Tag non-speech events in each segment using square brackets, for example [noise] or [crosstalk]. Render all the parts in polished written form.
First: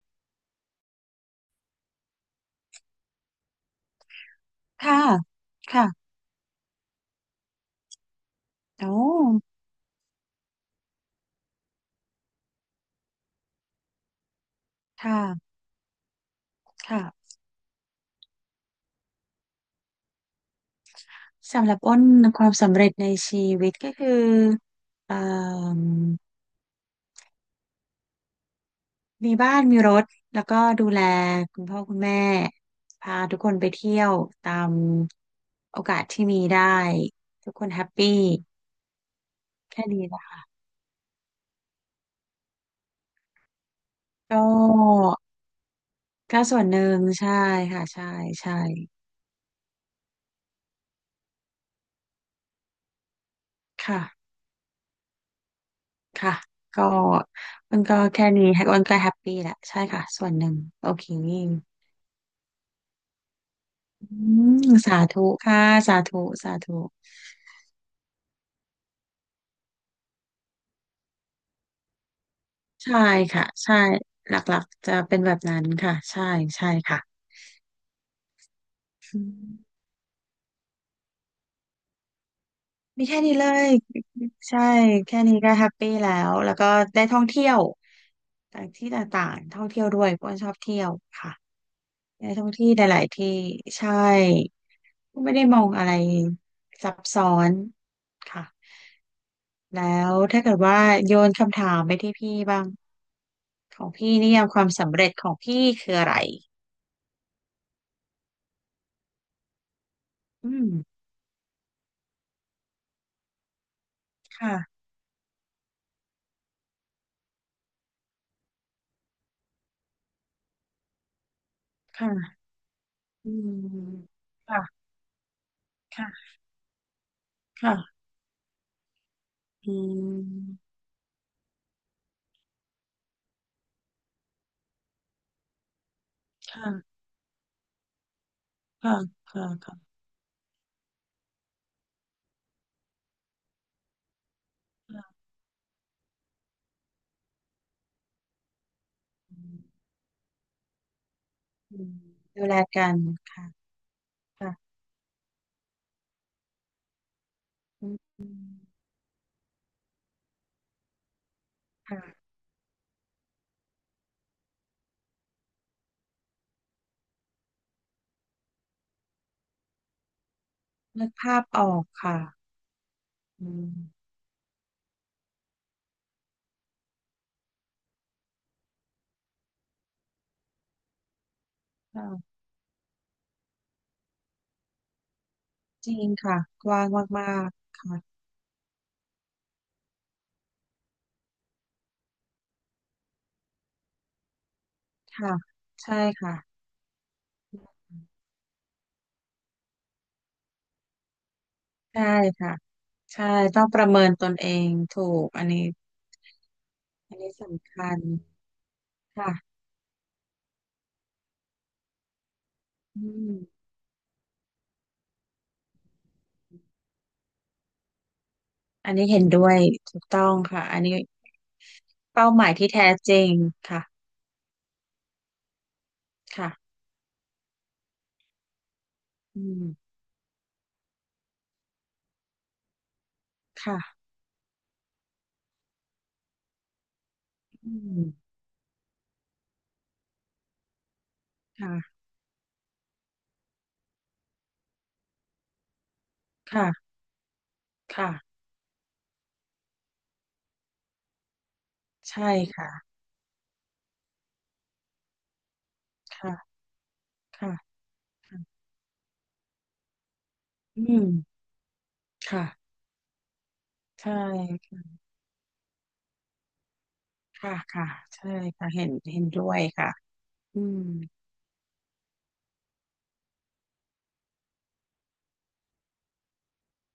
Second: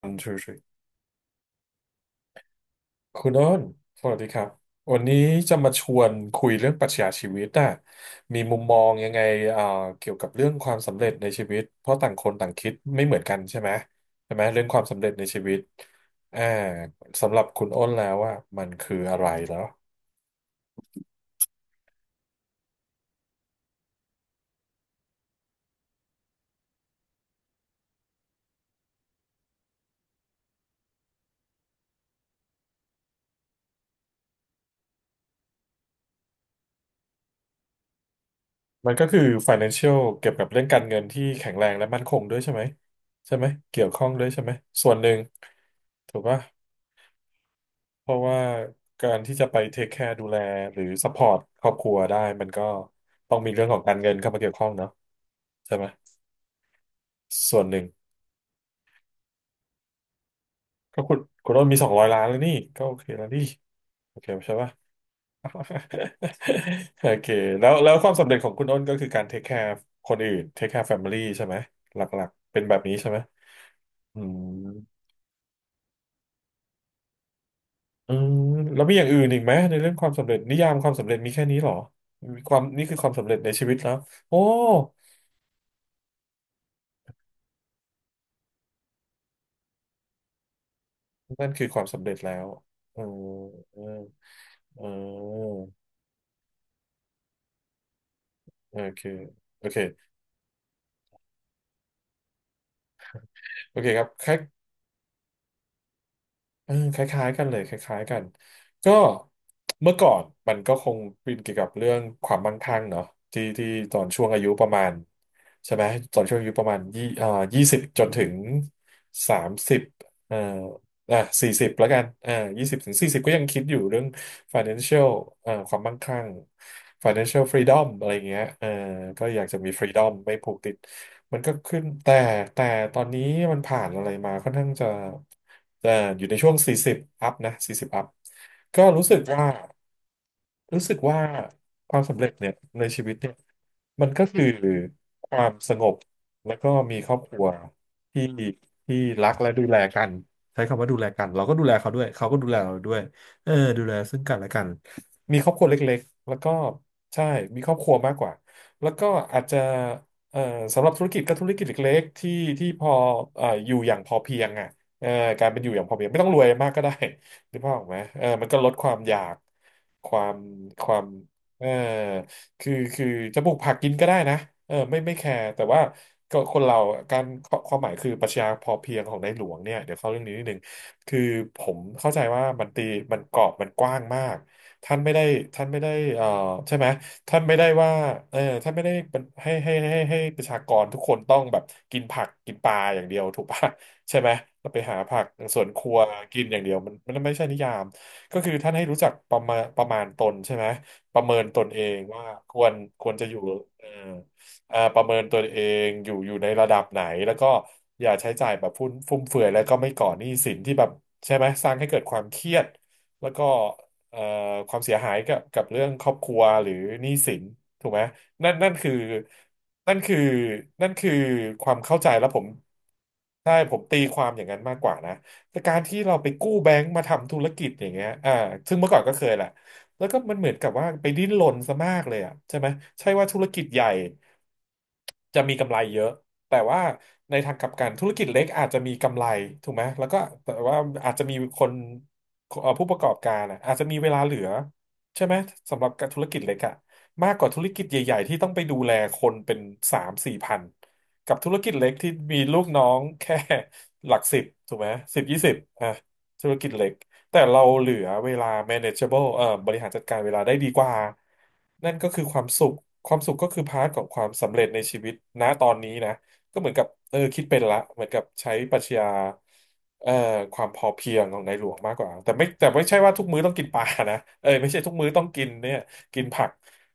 one two three คุณโอ้นสวัสดีครับค่ะวันนี้จะมาชวค่ะนคุยเรื่องปรัชญาชีวิตอะมีมุมมอโอ้งยังไงเอ่อเกี่ยวกับเรื่องความสำเร็จในชีวิตเพราะต่างคนต่างคิดไม่เหมือนกันใช่ไหมใช่ไหมเรื่องความสำเร็จในชีค่ะวิตอ่าค่ะ สำหรับคุณโอ้นแล้วว่ามันคืออะไรแล้วสำหรับอ้นความสำเร็จในชีวิตก็คือเอ่มมีบ้านมีรถแล้วก็ดูแลคุณพ่อคุณแม่พาทุกคนไปเที่ยวตามโอกาสที่มีได้ทุกคนแฮปปี้มันก็คือ แค่ financial นี้นะเกี่ยวคะกับเรื่องการเงินที่แข็งแรงและมั่นคงด้วยใช่ไหมใช่ไหมเกี่ยวข้องด้วยก็ใช่ไหมส่วนหนึ่งถูกปะ ก็ส่วนหนึ่งใช่ค่ะใช่เพราะว่าใช่การที่จะไปเทคแคร์ดูแลหรือซัพพอร์ตครอบครัวได้มันก็ต้องมีเรื่องของการค่ะเงินเข้ามาเกี่ยวข้องเนาะใช่ไหมค่ะก็ส่วนหมันึ่นงก็แค่นี้อ้นก็แฮปปี้แหละใช่ค่ะส่วนหนึ่งโอก็เค คุณต้นมีสองร้อยล้านแล้วนี่ก็โอเคแล้วนี่อืโอเคใช่มปะ สาธุค่ะสาธุสาธุ [laughs] โอเคแล้วความสำเร็จของคุณอ้นก็คือการเทคแคร์คนอื่นเทคแคร์แฟมิลี่ใช่ไหมหลักๆเป็นแบบนี้ใช่ใช่ไหมค่ะใช่อืหลมักๆจะเป็นแบบนั้นค่ะใช่ใช่ค่ะอืมแล้วมีอย่างอื่อืนอีกไหมในมเรื่องความสำเร็จนิยามความสำเร็จมีแค่นี้เหรอมีความนี่คือมีความแค่สำนี้เร็จเลในชียวิตแล้วโอ้ ใช่แค่นี้ก็แฮปปี้แล้วแล้วก็ได้ท่องเที่ยวต่างที่ต่างๆท่องเที่ยวด้วยเพราะว่าชอบเที่ยวค่ะนั่นคือความสำเร็จได้แล้ท่วองที่หเอลาอยๆที่เออใช่เออไม่ได้มองอะไรซับซ้อนค่ะโอเคโอเคแล้วถ้าเกิดว่าโยนคำถามไปที่พี่บ้างโอขอเคงครับพี่คนิล้าย ยามความสำเร็จของพี่คืออะไร เออคล้ายๆกันเลยคล้ายๆกันก็เมื่อก่อนอืมันมก็คงเป็นเกี่ยวกับเรื่องความมั่งคั่งเนาะที่ตอนช่วงอายุประค่ะมาณใช่ไหมตอนช่วงอายุประมาณยี่อ่ายี่สิบจนถึงสามสิบเอ่ออ่ะสี่สิบแล้วกันอ่าค่ะยี่สิบถึงสี่สิบอืก็ยังมคิดอยู่เรื่อง ค่ะ financial ความมั่งคั่ง ค่ะ financial freedom ค่ะอะไรอย่างเงี้ยเออก็อยากจะมี อื freedom ไม่ผูกมติด มันก็ขึ้นแต่ตอนนี้มันผ่านอะไรมาค่อนข้างจะอยู่ในช่วง ค่ะ40 อัพนะ 40 อัพก็ค่ะรู้สึกว่าค่ะค่ะรู้สึกว่าความสำเร็จเนี่ยในชีวิตเนี่ย มันก็คือค่ะความสงบแล้วก็มีครอบครัวที่ที่รักอืและดูแลมกันใช้คำว่าดูแลกันเราก็ดูแลอืเขามด้วยเขาก็ดูดูแลแลเรากัด้วนยค่ะเออดูแลซึ่งกันและค่ะกันมีครอบครัวเล็กๆแล้วก็ใช่มีครอบคอืรัวมมากกอืว่ามแล้วก็อาจจะเอ่อสำหรับธุรกิจก็ธุรกิจเล็กๆค่ะที่พออยู่อย่างพอเพียงอ่ะเอ่อการเป็นอยู่อย่างพอเพียงไม่ต้องรวยมากก็ได้หรือเปล่าพออกไหมเออมันก็ลดความอยากความความนึกภาพอเออ อกค่ะคือจะอืปลูกมผักกินก็ได้นะเออไม่แคร์แต่ว่าก็คนเราการความหมายคือปรัชญาพอเพียงของในหลวงเนี่ยเดี๋ยวเข้าเรื่องนี้นิดนึงคือผมค่ะเข้าใจว่ามันตีมันกรอบมันกว้างมากท่านไม่ได้ท่านไม่จได้ริงค่ะกใช่ว้าไหมงมาท่านกไม่ได้ๆว่าค่ะเออท่านไม่ได้เป็นให้ประชากรทุกคนต้องแบบกินผักกินปลาอย่างเดียวถูกปะ [laughs] ใช่ไหมเราไปหาผักค่ะสวนครัใช่วค่ะกินอย่างเดียวมันไม่ใช่นิยามก็คือท่านให้รู้จักประมาณตนใช่ไหม ประเมินตนเองใช่ว่าคค่ะวรควรจะใช่อยู่ต้องปเอ่ระอเมินตนเอง อ่าปถูระเมินกตอันนเอนี้งอยู่อยู่ในระดับไหนอันนี้แล้วก็สำคัญอย่าใช้จ่ายแบบฟุ่มค่ะเฟือยแล้วก็ไม่ก่อหนี้สินที่แบบใช่ไหมสร้างให้เกิดความเครียดอืแล้วก็ม เอ่อความเสียหายกับเรื่องครอบครัวหรือหนี้สินถูกไหมนั่นนั่นอัคือนนี้เห็นด้วยนั่ถูนกคือต้องค่ะอันนั่นนี้คือความเข้าใจแล้เป้าวผหมมายที่แท้จริงใช่ผมค่ะตีความอย่างนั้นมากกว่านะแต่การที่เราไปกู้แบค่ะงก์มาทำธุรกิจอย่างเงี้ยอ่าซึ่งเมื่อก่อนก็เคยแหอืละ มแล้วก็มันเหมือนกับว่าไปดิ้นรนซะมากเลยอ่ะใช่ไหมใช่ว่าธุรกิจใหญ่ค่ะจะมีกำไรเยอะแต่ว่าในทางกลัอืบกันธุรกิจมเล็กอาจจะมีกำไรถูกไหมแล้วก็แต่ว่าอาจจะมีคนค่ะผู้ประกอบการอะอาจจะมีเวลาเหลือใช่ไหมสำหรับธุรกิจเล็กอะค่ะมากกว่าธุรกิจค่ะใหญ่ๆที่ต้องไปดูแลคนเป็นสามสี่พันกับธุรกิจเล็กที่ใช่มีลูกค่ะน้องแค่หลักสิบถูกไหมสิบยี่สิบอ่ะธุรค่ะกิจเล็ก แต่ค่ะเราเหลือเวลา ค่ะ manageable บริหารจัดการเวลาได้ดีกอืว่า มนั่นก็คือความสุค่ะขความสุขก็คือพาร์ทขอใชงความสำเร็จใน่ชีวิตณตอนนี้นะ ก็เหมือนกับคิดค่ะเป็นละค่ะเหมือนกับใช่ใช้ค่ะปรัเห็ชนญาเห็นด้วยค่ะเอ่อคอืวามพมอเพียงของในหลวงมากกว่าแต่ไม่ใช่ว่าทุกมื้อต้องกินปลานะไม่ใช่ทุกมื้อต้องกินเนี่ยกินผัก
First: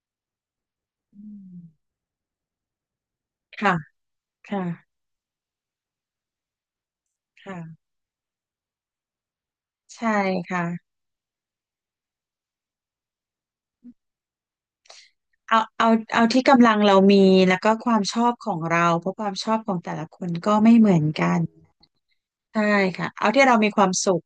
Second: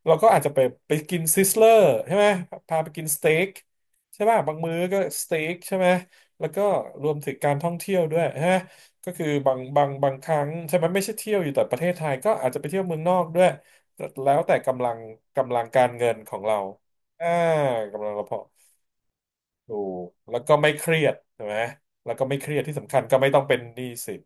เราก็อาจจะไปกิอืนซิสมเลอร์ใช่ไหมพาไปกินสเต็กค่ะใช่ป่ะคบางมื้อก็่ะสเต็กใช่ไหมแล้วก็รวมถึงการท่องค่ะเที่ยวด้วยใช่ไหม ก็คือบางบางใช่บางครั้งค่ะใช่ไหมไม่ใช่เที่ยวอยู่แต่ประเทศไทยก็อาจจะไปเที่ยวเมืองนอกด้วยแล้วแต่กำลังเอากาเอารเงินเอาของที่เรากำลังเรามีอ่าแล้วก็ความกำลังชเราอพบอ ของเราเพราะความชอบขถูองแต่กละคนแล้วก็ก็ไม่ไม่เคเหมืรีอนยดกันใช่ไหมแล้วก็ไม่เครียดใช่ที่สำคัญค่ะก็ไม่เอาต้องที่เป็เรานมีหคนี้วามสุสินข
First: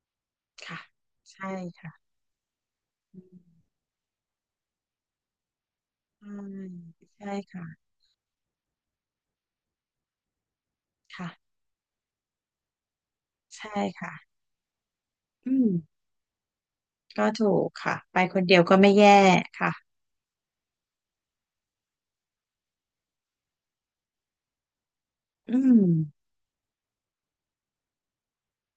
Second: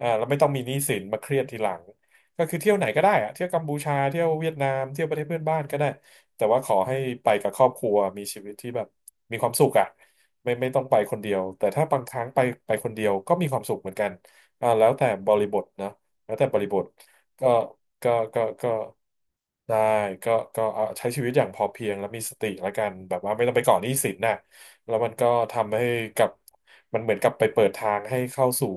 แล้วไม่ต้องมีหนี้ค่ะสินมาเครียดใช่ทีหลังค่ะก็คือเที่ยวไหนก็ได้อะเที่ยวกัมพูชาเที่ยวเวียดนามเที่ยวประเทศเพื่อนบ้านก็ได้ อืแต่มว่าขอให้ใช่ไปใช่กับครอบคค่ะรัวมีชีวิตที่แบบมีความสุขอ่ะไม่ต้องไปคนเดียว ค่ะแต่ถ้าบางครั้งไปคนเดียวก็มีความใช่สุขเหมือนกันค่ะแล้วแต่บริอืบทมนะแล้วแต่บริบทก็ก็ถูกค่ะไปคนเดียวก็ก็ไม่แย่ค่ะได้ก็เอาใช้ชีวิตอย่างพอเพียงแล้วมีสติแล้วกันแบบว่าไม่ต้องไปก่อหนี้สินน่ะ แล้วมันก็อืทำให้กัมบมันเหมือนกับไปเปิดทางให้เข้าสู่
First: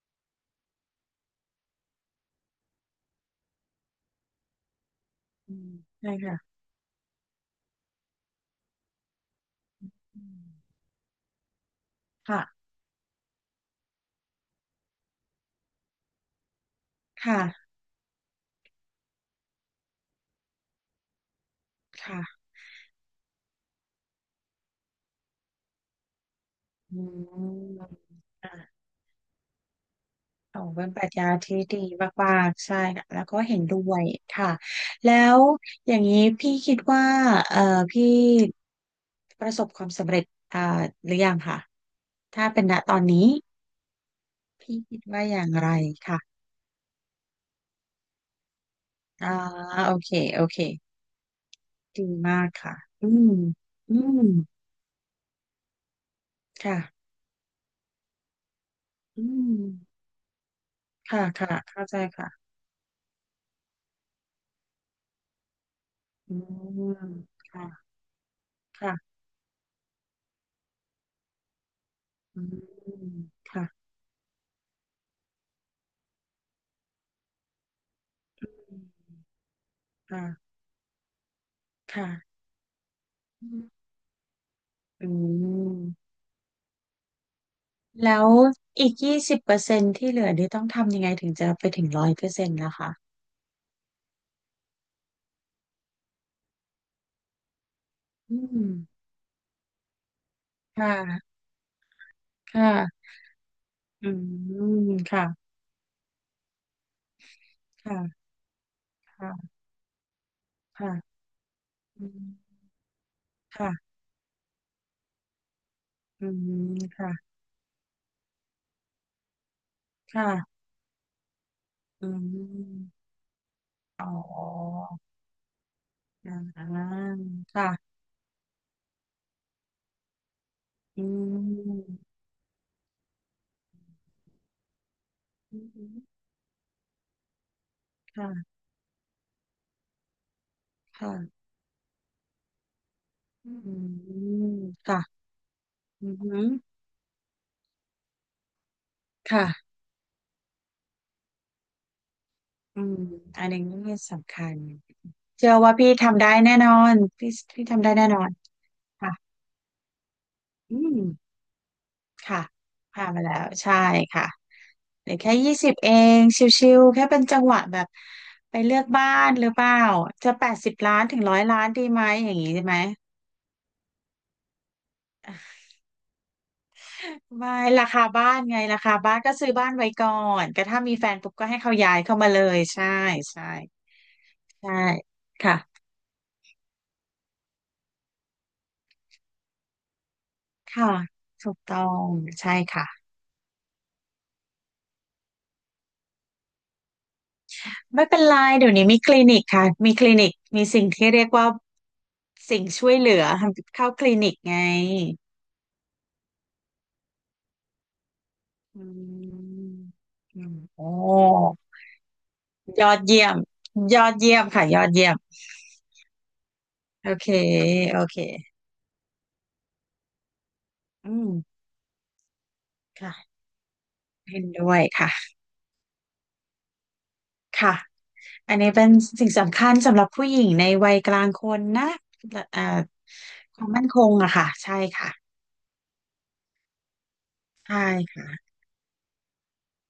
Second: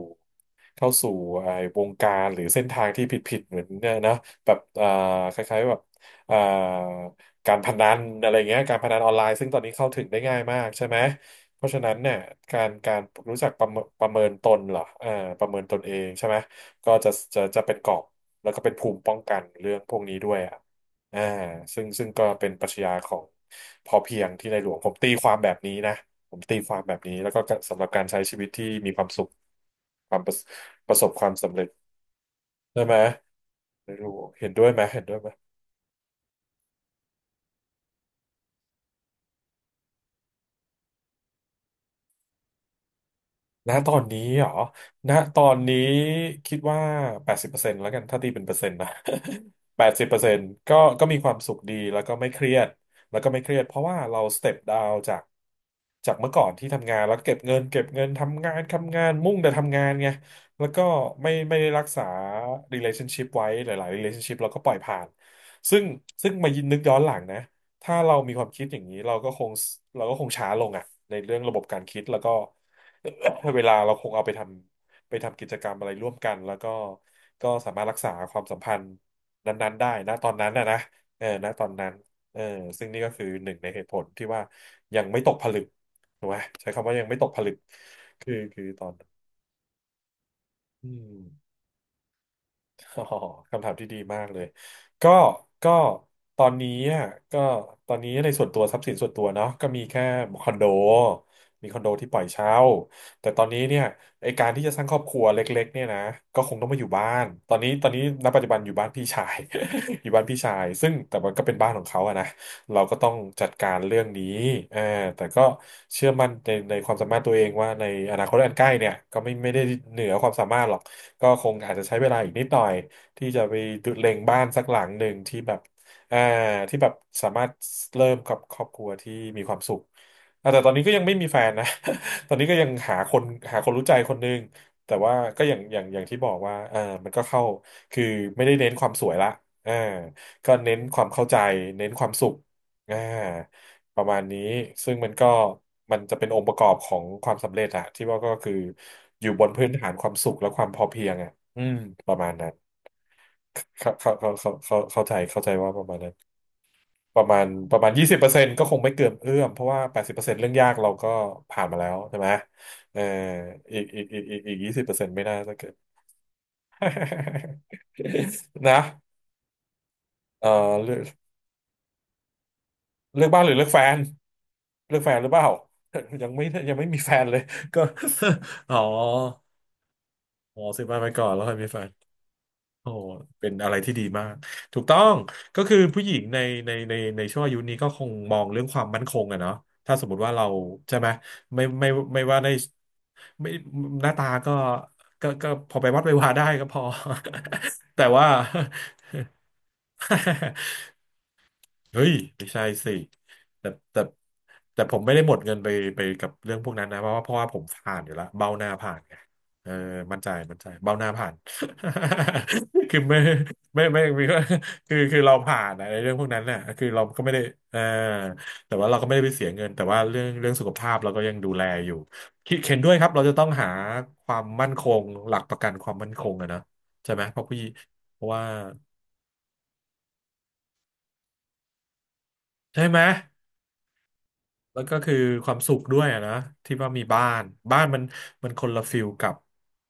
เข้าสู่ไอ้วงการหรือเส้นทางที่ผิดๆเหมือนเนี่ยนะแบบคอืล้ายมๆแบบใช่อ่าค่ะการพนันอะไรเงี้ยการพนันออนไลน์ซึ่งตอนนี้เข้าถึงได้อืง่ายมากมใช่ไหมเพราะฉะนั้นเนี่ยค่ะการรู้จักประเมินตนเหรอเอ่าประเมินตนเองใช่ไหมก็จะจะค่ะเป็นกรอบแล้วก็เป็นภูมิป้องกันเรื่องพวกนี้ด้วยอะ อ่าซึ่งก็ค่ะเป็นปรัชญาของพอเพียงที่ในหลวงผมตีความแบบนี้นะผมตีความแบอืบนี้แล้วก็สำมหรับการใช้ชีวิตอ่ะที่มีความสุขความประโอ้เป็ปนระปสรับชคญาวามสำที่เร็จดีมากๆใช่ได้ไหมค่ะแล้วก็เห็นด้ไม่วยรู้เห็ค่ะนด้วยไหมเห็นแล้ด้วยไหม วอย่างนี้พี่คิดว่าเอ่อพี่ประสบความสำเร็จอ่าหรือยังค่ะถ้าเป็นณตอนนี้ณตอนนี้เหรอพี่คิดณว่าอตอย่างนไรนี้ค่ะ คิดว่าแปดสิบเปอร์เซ็นต์แล้วกันถ้าตีเป็นเปอร์เซ็นต์นะ อ่า [laughs] แปดโอสิบเคเปอร์เซ็นโอต์เคก็มีความสุขดีแล้ดีวก็ไม่เคมากรียดค่ะอืแล้วก็มไม่เครียดเพราะอืว่าเรามสเต็ปดาวจากเมื่อก่อนที่ค่ะทำงานแล้วเก็บเงินเก็บเงินทำงานทำงานอืมุ่งแต่มทำงานไงแล้วก็ค่ะไม่ค่ะไม่ได้รัเข้ากใจษา ค่ะ relationship ไว้หลายๆ relationship เราก็ปล่อยผ่านซึ่งซึ่งอืมายินนึกย้อนหมลังนะค่ะถ้าเรามีความคิดอย่างนี้ค่ะเราก็คงช้าลงอะในเรื่องระบบการคิดแล้วก็ อืม [laughs] [coughs] เวค่ะลาเราคงเอาไปทำกิจกรรมอะไรร่วมกันแล้วก็ก็สามารถรักษาความสัมพันธ์นั้นๆได้นะตอนนั้ค่ะนนะนะนะตอนนั้นเอค่ะอซึ่งนี่ก็คือหนึ่งในเหตุผลที่ว่ายังอืไม่ตกผลึกมถูกไหมใช้คำว่ายังไม่ตกผลึกแล้วคือคือตออีนก20%ที่เหลือนี่ต้องอืทำยังไงม ถึงจะไปถึงร้อยเปอร์เซ็นต์นะคะ [laughs] อ๋อคำถามที่ดีมากเลยก็ก็ตอนนี้อ่ะก็ตอนนี้ในอืส่วนตัวทรัพย์สินมส่วนตัวเนาะก็มีแค่คอนโดค่ะมีคอนโดที่ปล่อยเช่าค่ะแต่ตอนนี้เนี่ยอืไอการที่จะสร้างมครอบครัวค่ะเล็กๆเนี่ยนะก็คงต้องมาอยู่บ้านตอนนี้ณค่ะปัจจุบันอยู่บ้านพี่ชาย ค่ะ [laughs] อยู่บ้านพี่ชายซึ่งแต่ค่ะมันก็เป็นบ้านของเขาอือะนะ มเราก็ต้องจัดการค่ะเรื่องนี้อ่าแต่ก็เชื่ออืมั่นในมความสามารถค่ะตัวเองว่าในอนาคตอันใกล้เนี่ยก็ไม่ได้เหนือความสาค่ะมารถหรอก ก็คงอาจจะใช้เวอืลาอีกนิดหน่อยม ที่จะไปดูอ๋อเล็งบ้านสักหลังหนึ่งที่แบบอ่าอ่ที่แบาบสามารถค่ะเริ่มกับครอบครัวที่มีความสุขอ่ะแต่ตอนนี้ก็ยัอืงไม่มีแฟนนะ ม [laughs] ตอนนี้ก็ยังหาคนรู้ใจคนหนึงแต่ว่าก็อือย่างที่มบอกว่ามันก็เข้าคือไม่ค่ะได้เน้นความสวยละเออก็เน้นความเข้าใจค่ะเน้นความสุข อ่าอืประมาณนี้มซึ่งมันค่ะก็มันอืจะเป็นองค์ปมระกอบของความสำเร็จอะที่ว่าก็คืออยู่บนพื้ค่ะนฐานความสุขและความพอเพียงอะอืมประมาณนั้นอืมอันนี้เข้าเขาเขาสำคัเขาญเขาเข้าใจเข้าเชื่ใจอว่าว่าประพี่มาณนั้นทำได้แน่นอนประพี่มาณพี่ประทำมาได้ณแน่ยี่สินบอเปอนร์เซ็นต์ก็คงไม่เกิค่ะนเอื้อมเพราะว่าแปดสิบเปอร์เซ็นต์เรื่องยากอืเรามก็ผ่านมาแล้วใช่ไหมค่ะเออผ่านมาแล้ว ใช่ค่ะอีกยี่สิบเปอร์เซ็เหนลืต์อไม่แค่น่ายี่จะเกิสิด บเอง ชิวๆ แค่เป็นจังหวะแบบไป [laughs] เลืนะอกบ้านหรือเปล่า จะเ80 ล้านออ ถึงร้อยล้านดีไหมอย่างนี้ใช่ไหม เลือกบ้านหรือเลือกแฟนเลือกแฟนหรือเปล่า [laughs] ยังไม่มีแฟนเลยไม่ก็ ราคาบ้านไง [laughs] อ๋อราคาบ้านก็ซื้อบ้านไว้ก่อนอ๋อก็ถ้าซื้อมีบ้านแฟไปนก่อปุ๊นบแล้วก็ค่อยให้มีเขาแฟนย้ายเข้ามาเลยใช่โอ้ใช่เป็นอะไรที่ดีมากใช่ถูกต้องค่ะก็คือผู้หญิงในในช่วงอายุนี้ก็คงมองเรื่องความมั่นคงอะเนาะถ้าสมมติว่าเราค่ะใช่ไหมถูกไม่ต้อไม่งไม่ว่าในใช่ค่ะไม่หน้าตาก็ก็พอไปวัดไปวาได้ก็พอ [laughs] แต่ไม่เป็นว่า ไรเดี๋ยวนี้มีคลินิกค่ะมีคลินิกมีสิ่ง [laughs] ที่เรียกว่าเฮ้ยไม่สิ่ใช่งช่สิวยเหลือแต่ทำเข้าแต่คลินิกไงแต่ผมไม่ได้หมดเงินไปไปกับเรื่องพวกนั้นนะเพราะว่าผมผ่านอยู่แล้วเบ้าหน้าอืผ่านไงเอมออืมมั่นใจโอ้เบ้าหน้าผ่าน ย [laughs] อคือดไม่เยี่ยมไม่ยไม่อดไม่เยี่ยมค่ะยอดคือเยี่ยมเราผ่านนะในเรื่องพวกนั้นน่ะคือเราโอก็เคไม่ได้เออโอเคแต่ว่าเราก็ไม่ได้ไปเสียเงินแต่ว่าเรื่องสุขภาพเราอืก็มยังดูแลอยู่คิดเห็นด้วยครับเราจะค่ะต้องหาควาเห็มนมั่ด้นวคยงค่ะ หลักประกันความมั่นคงอะนะใช่ไหมเพราะพี่ค่ะ เพราะว่าอันนี้เป็นสิ่งสำคัญสำหรับผู้หญิงในวัยกลางคนนะเอ่อใช่ไหม ความมั่นคงอะค่ะใช่แล้วก็ค่ะคือความสุขด้วยอะนะที่ว่ามีบ้านใช่บ้านมันมัค่ะนคนละฟิลกับ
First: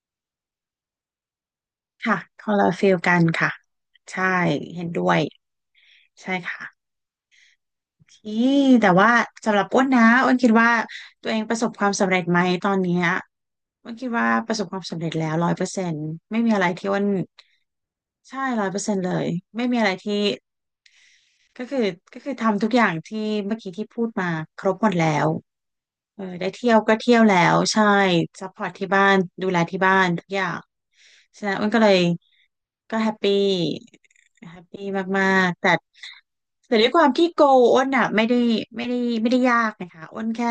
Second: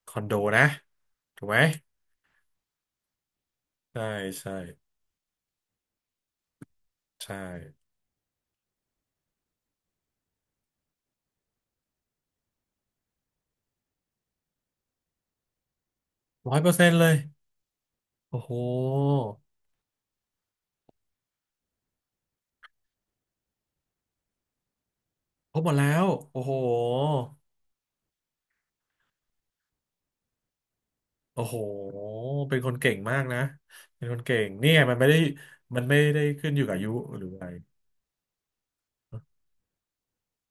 คอนโดนะถูกไหมค่ะคนละฟีลกันค่ะใช่ใช่ใช่เห็นด้วยใช่ค่ะใช่ที่แต่ว่าสำหรับอ้นนะอ้นคิดว่าตัวเองประสบความสำเร็จไหมตอนเนี้ยอ้นคิดว่าประสบความสำเร็จแล้วร้อยเปอร์เซ็นต์ไม่มีร้อยอะไรเปอร์เซ็ที่นต์อ้เลนยโอ้ใช่โหร้อยเปอร์เซ็นต์เลยไม่มีอะไรที่ ก็คือก็คือทำทุกอย่างที่เมื่อกี้ที่พูดมาครบหมดแล้วพบหมดแล้วเออโอ้ได้โหเที่ยวก็เที่ยวแล้วใช่ซัพพอร์ตที่บ้านดูแลที่บ้านทุกอย่างโอ้ฉะนั้โหนอ้วนก็เลยเป็นคนเก่ก็งแฮปมากปี้นะเป็นคนเก่งแฮปนี่ไงปี้มันไม่ได้มากๆแต่มันไม่ได้ขึ้นอยู่กัแต่บอาด้วยุยความหรืที่ออะโกไรอ้วนอ่ะไม่ได้ไม่ได้ไม่ได้ยากนะคะอ้วนแค่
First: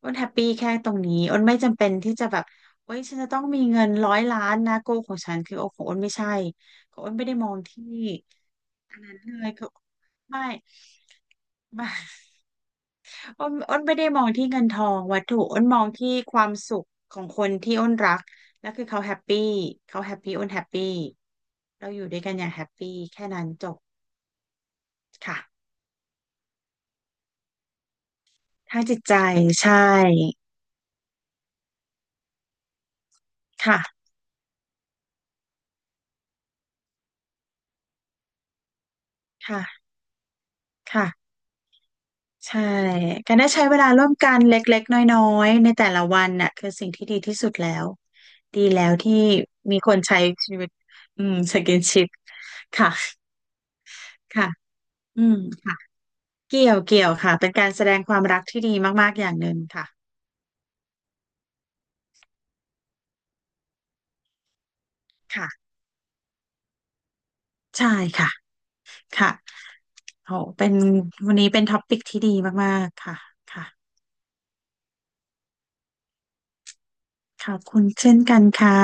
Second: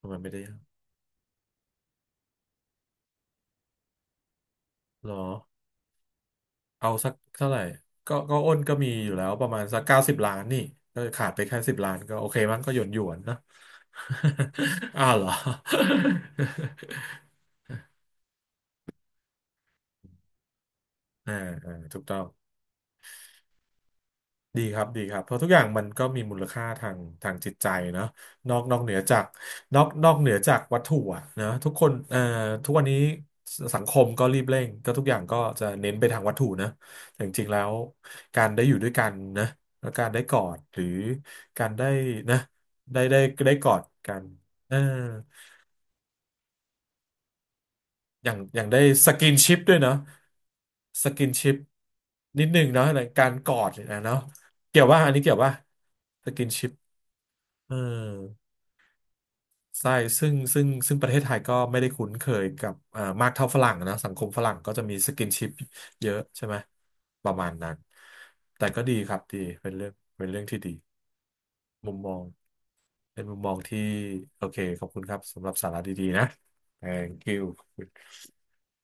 อ้วนมันแฮไม่ปได้ปี้แค่ตรงนี้อ้วนไม่จำเป็นที่จะแบบเฮ้ยฉันจะต้องมีเงินร้อยล้านนะโกหรของอ ฉันคือโอของอ้วนไม่ใช่เอาของสัอ้กวนไม่ได้มเท่าอไหงร่ที่ ก็อ้นก็มีอยู่แล้วปเลระยมาณคือสักเก้าสิบล้าไม่นนี่ก็ขาดไปแค่สิบไม่ ล้านก็โอ [laughs] เคมั้งก็หยวนหยวนเนอะ อ้นไม่ได้มองที่เงินทอ [laughs] งอ้าววัเหตรอ ถุอ้นมองที่ความสุขของคนที่อ้นรักแล้วคือเขาแฮปปี้เขาแฮปปี้อ้นแฮปปี้ [laughs] อ่าอ่าเราถูอกยู่ต้ด้อวยง กันอย่างแฮปปี้แค่นั้นจบดีครับดีครับเพค่ะราะทุกอย่างมันก็มีมูลค่าทางทางจิตใจเนาะนอทากงเหนืจิอตใจจากใช่นอกเหนือจากวัตถุอะนะทุกคนทุกวันนี้สัค่ะงคมก็รีบเร่งก็ทุกอย่างก็จะเน้นไปทางวัตถุนะแต่จริงๆแล้วการได้อยู่ด้วยกันนะค่ะแล้วการได้กอดหรือค่ะการได้นะใช่ได้ได้การได้ได้ใช้กอเวดลาร่วมกันกันเลเออ็กๆน้อยๆในแต่ละวันน่ะคือสิ่งที่ดีที่สุดแล้วอดีย่างได้แล้วสที่กินชิปด้วมียคเนาะนใช้ชีวิตสอืกินมชิสปกินชิปนิดหนึ่งเนาะค่ะในการกอดเนยนะเนาะค่ะเกี่ยวว่าอันนี้อืเกี่ยมวว่าค่ะ สกินเกี่ชิยป วเกี่ยวค่ะ เป็นกาเอรอแสดงความรักที่ดีมากๆ อย่างหนึ่งค่ะ ใช่ซึ่งประเทศไทยก็ไม่ได้คุ้นเคยกับมากเท่าฝรั่งนะสังคมฝรั่งก็จะมีสกินชิปค่ะ เยอะใช่ไหมประมาณนั้นใช่ค่ะแต่ก็ดีครับค่ะดีเป็นเรื่องเป็นโอ้เรื่องที่เป็นดีวันนี้เป็นท็อมุปิมกมอที่งดีมากๆ ค่ะเป็นมุมมองค่ะที่โอเคขอบคุณครับสำหรับสาระดีๆนะ Thank ขอบคุณ you เช่นกันค่ะ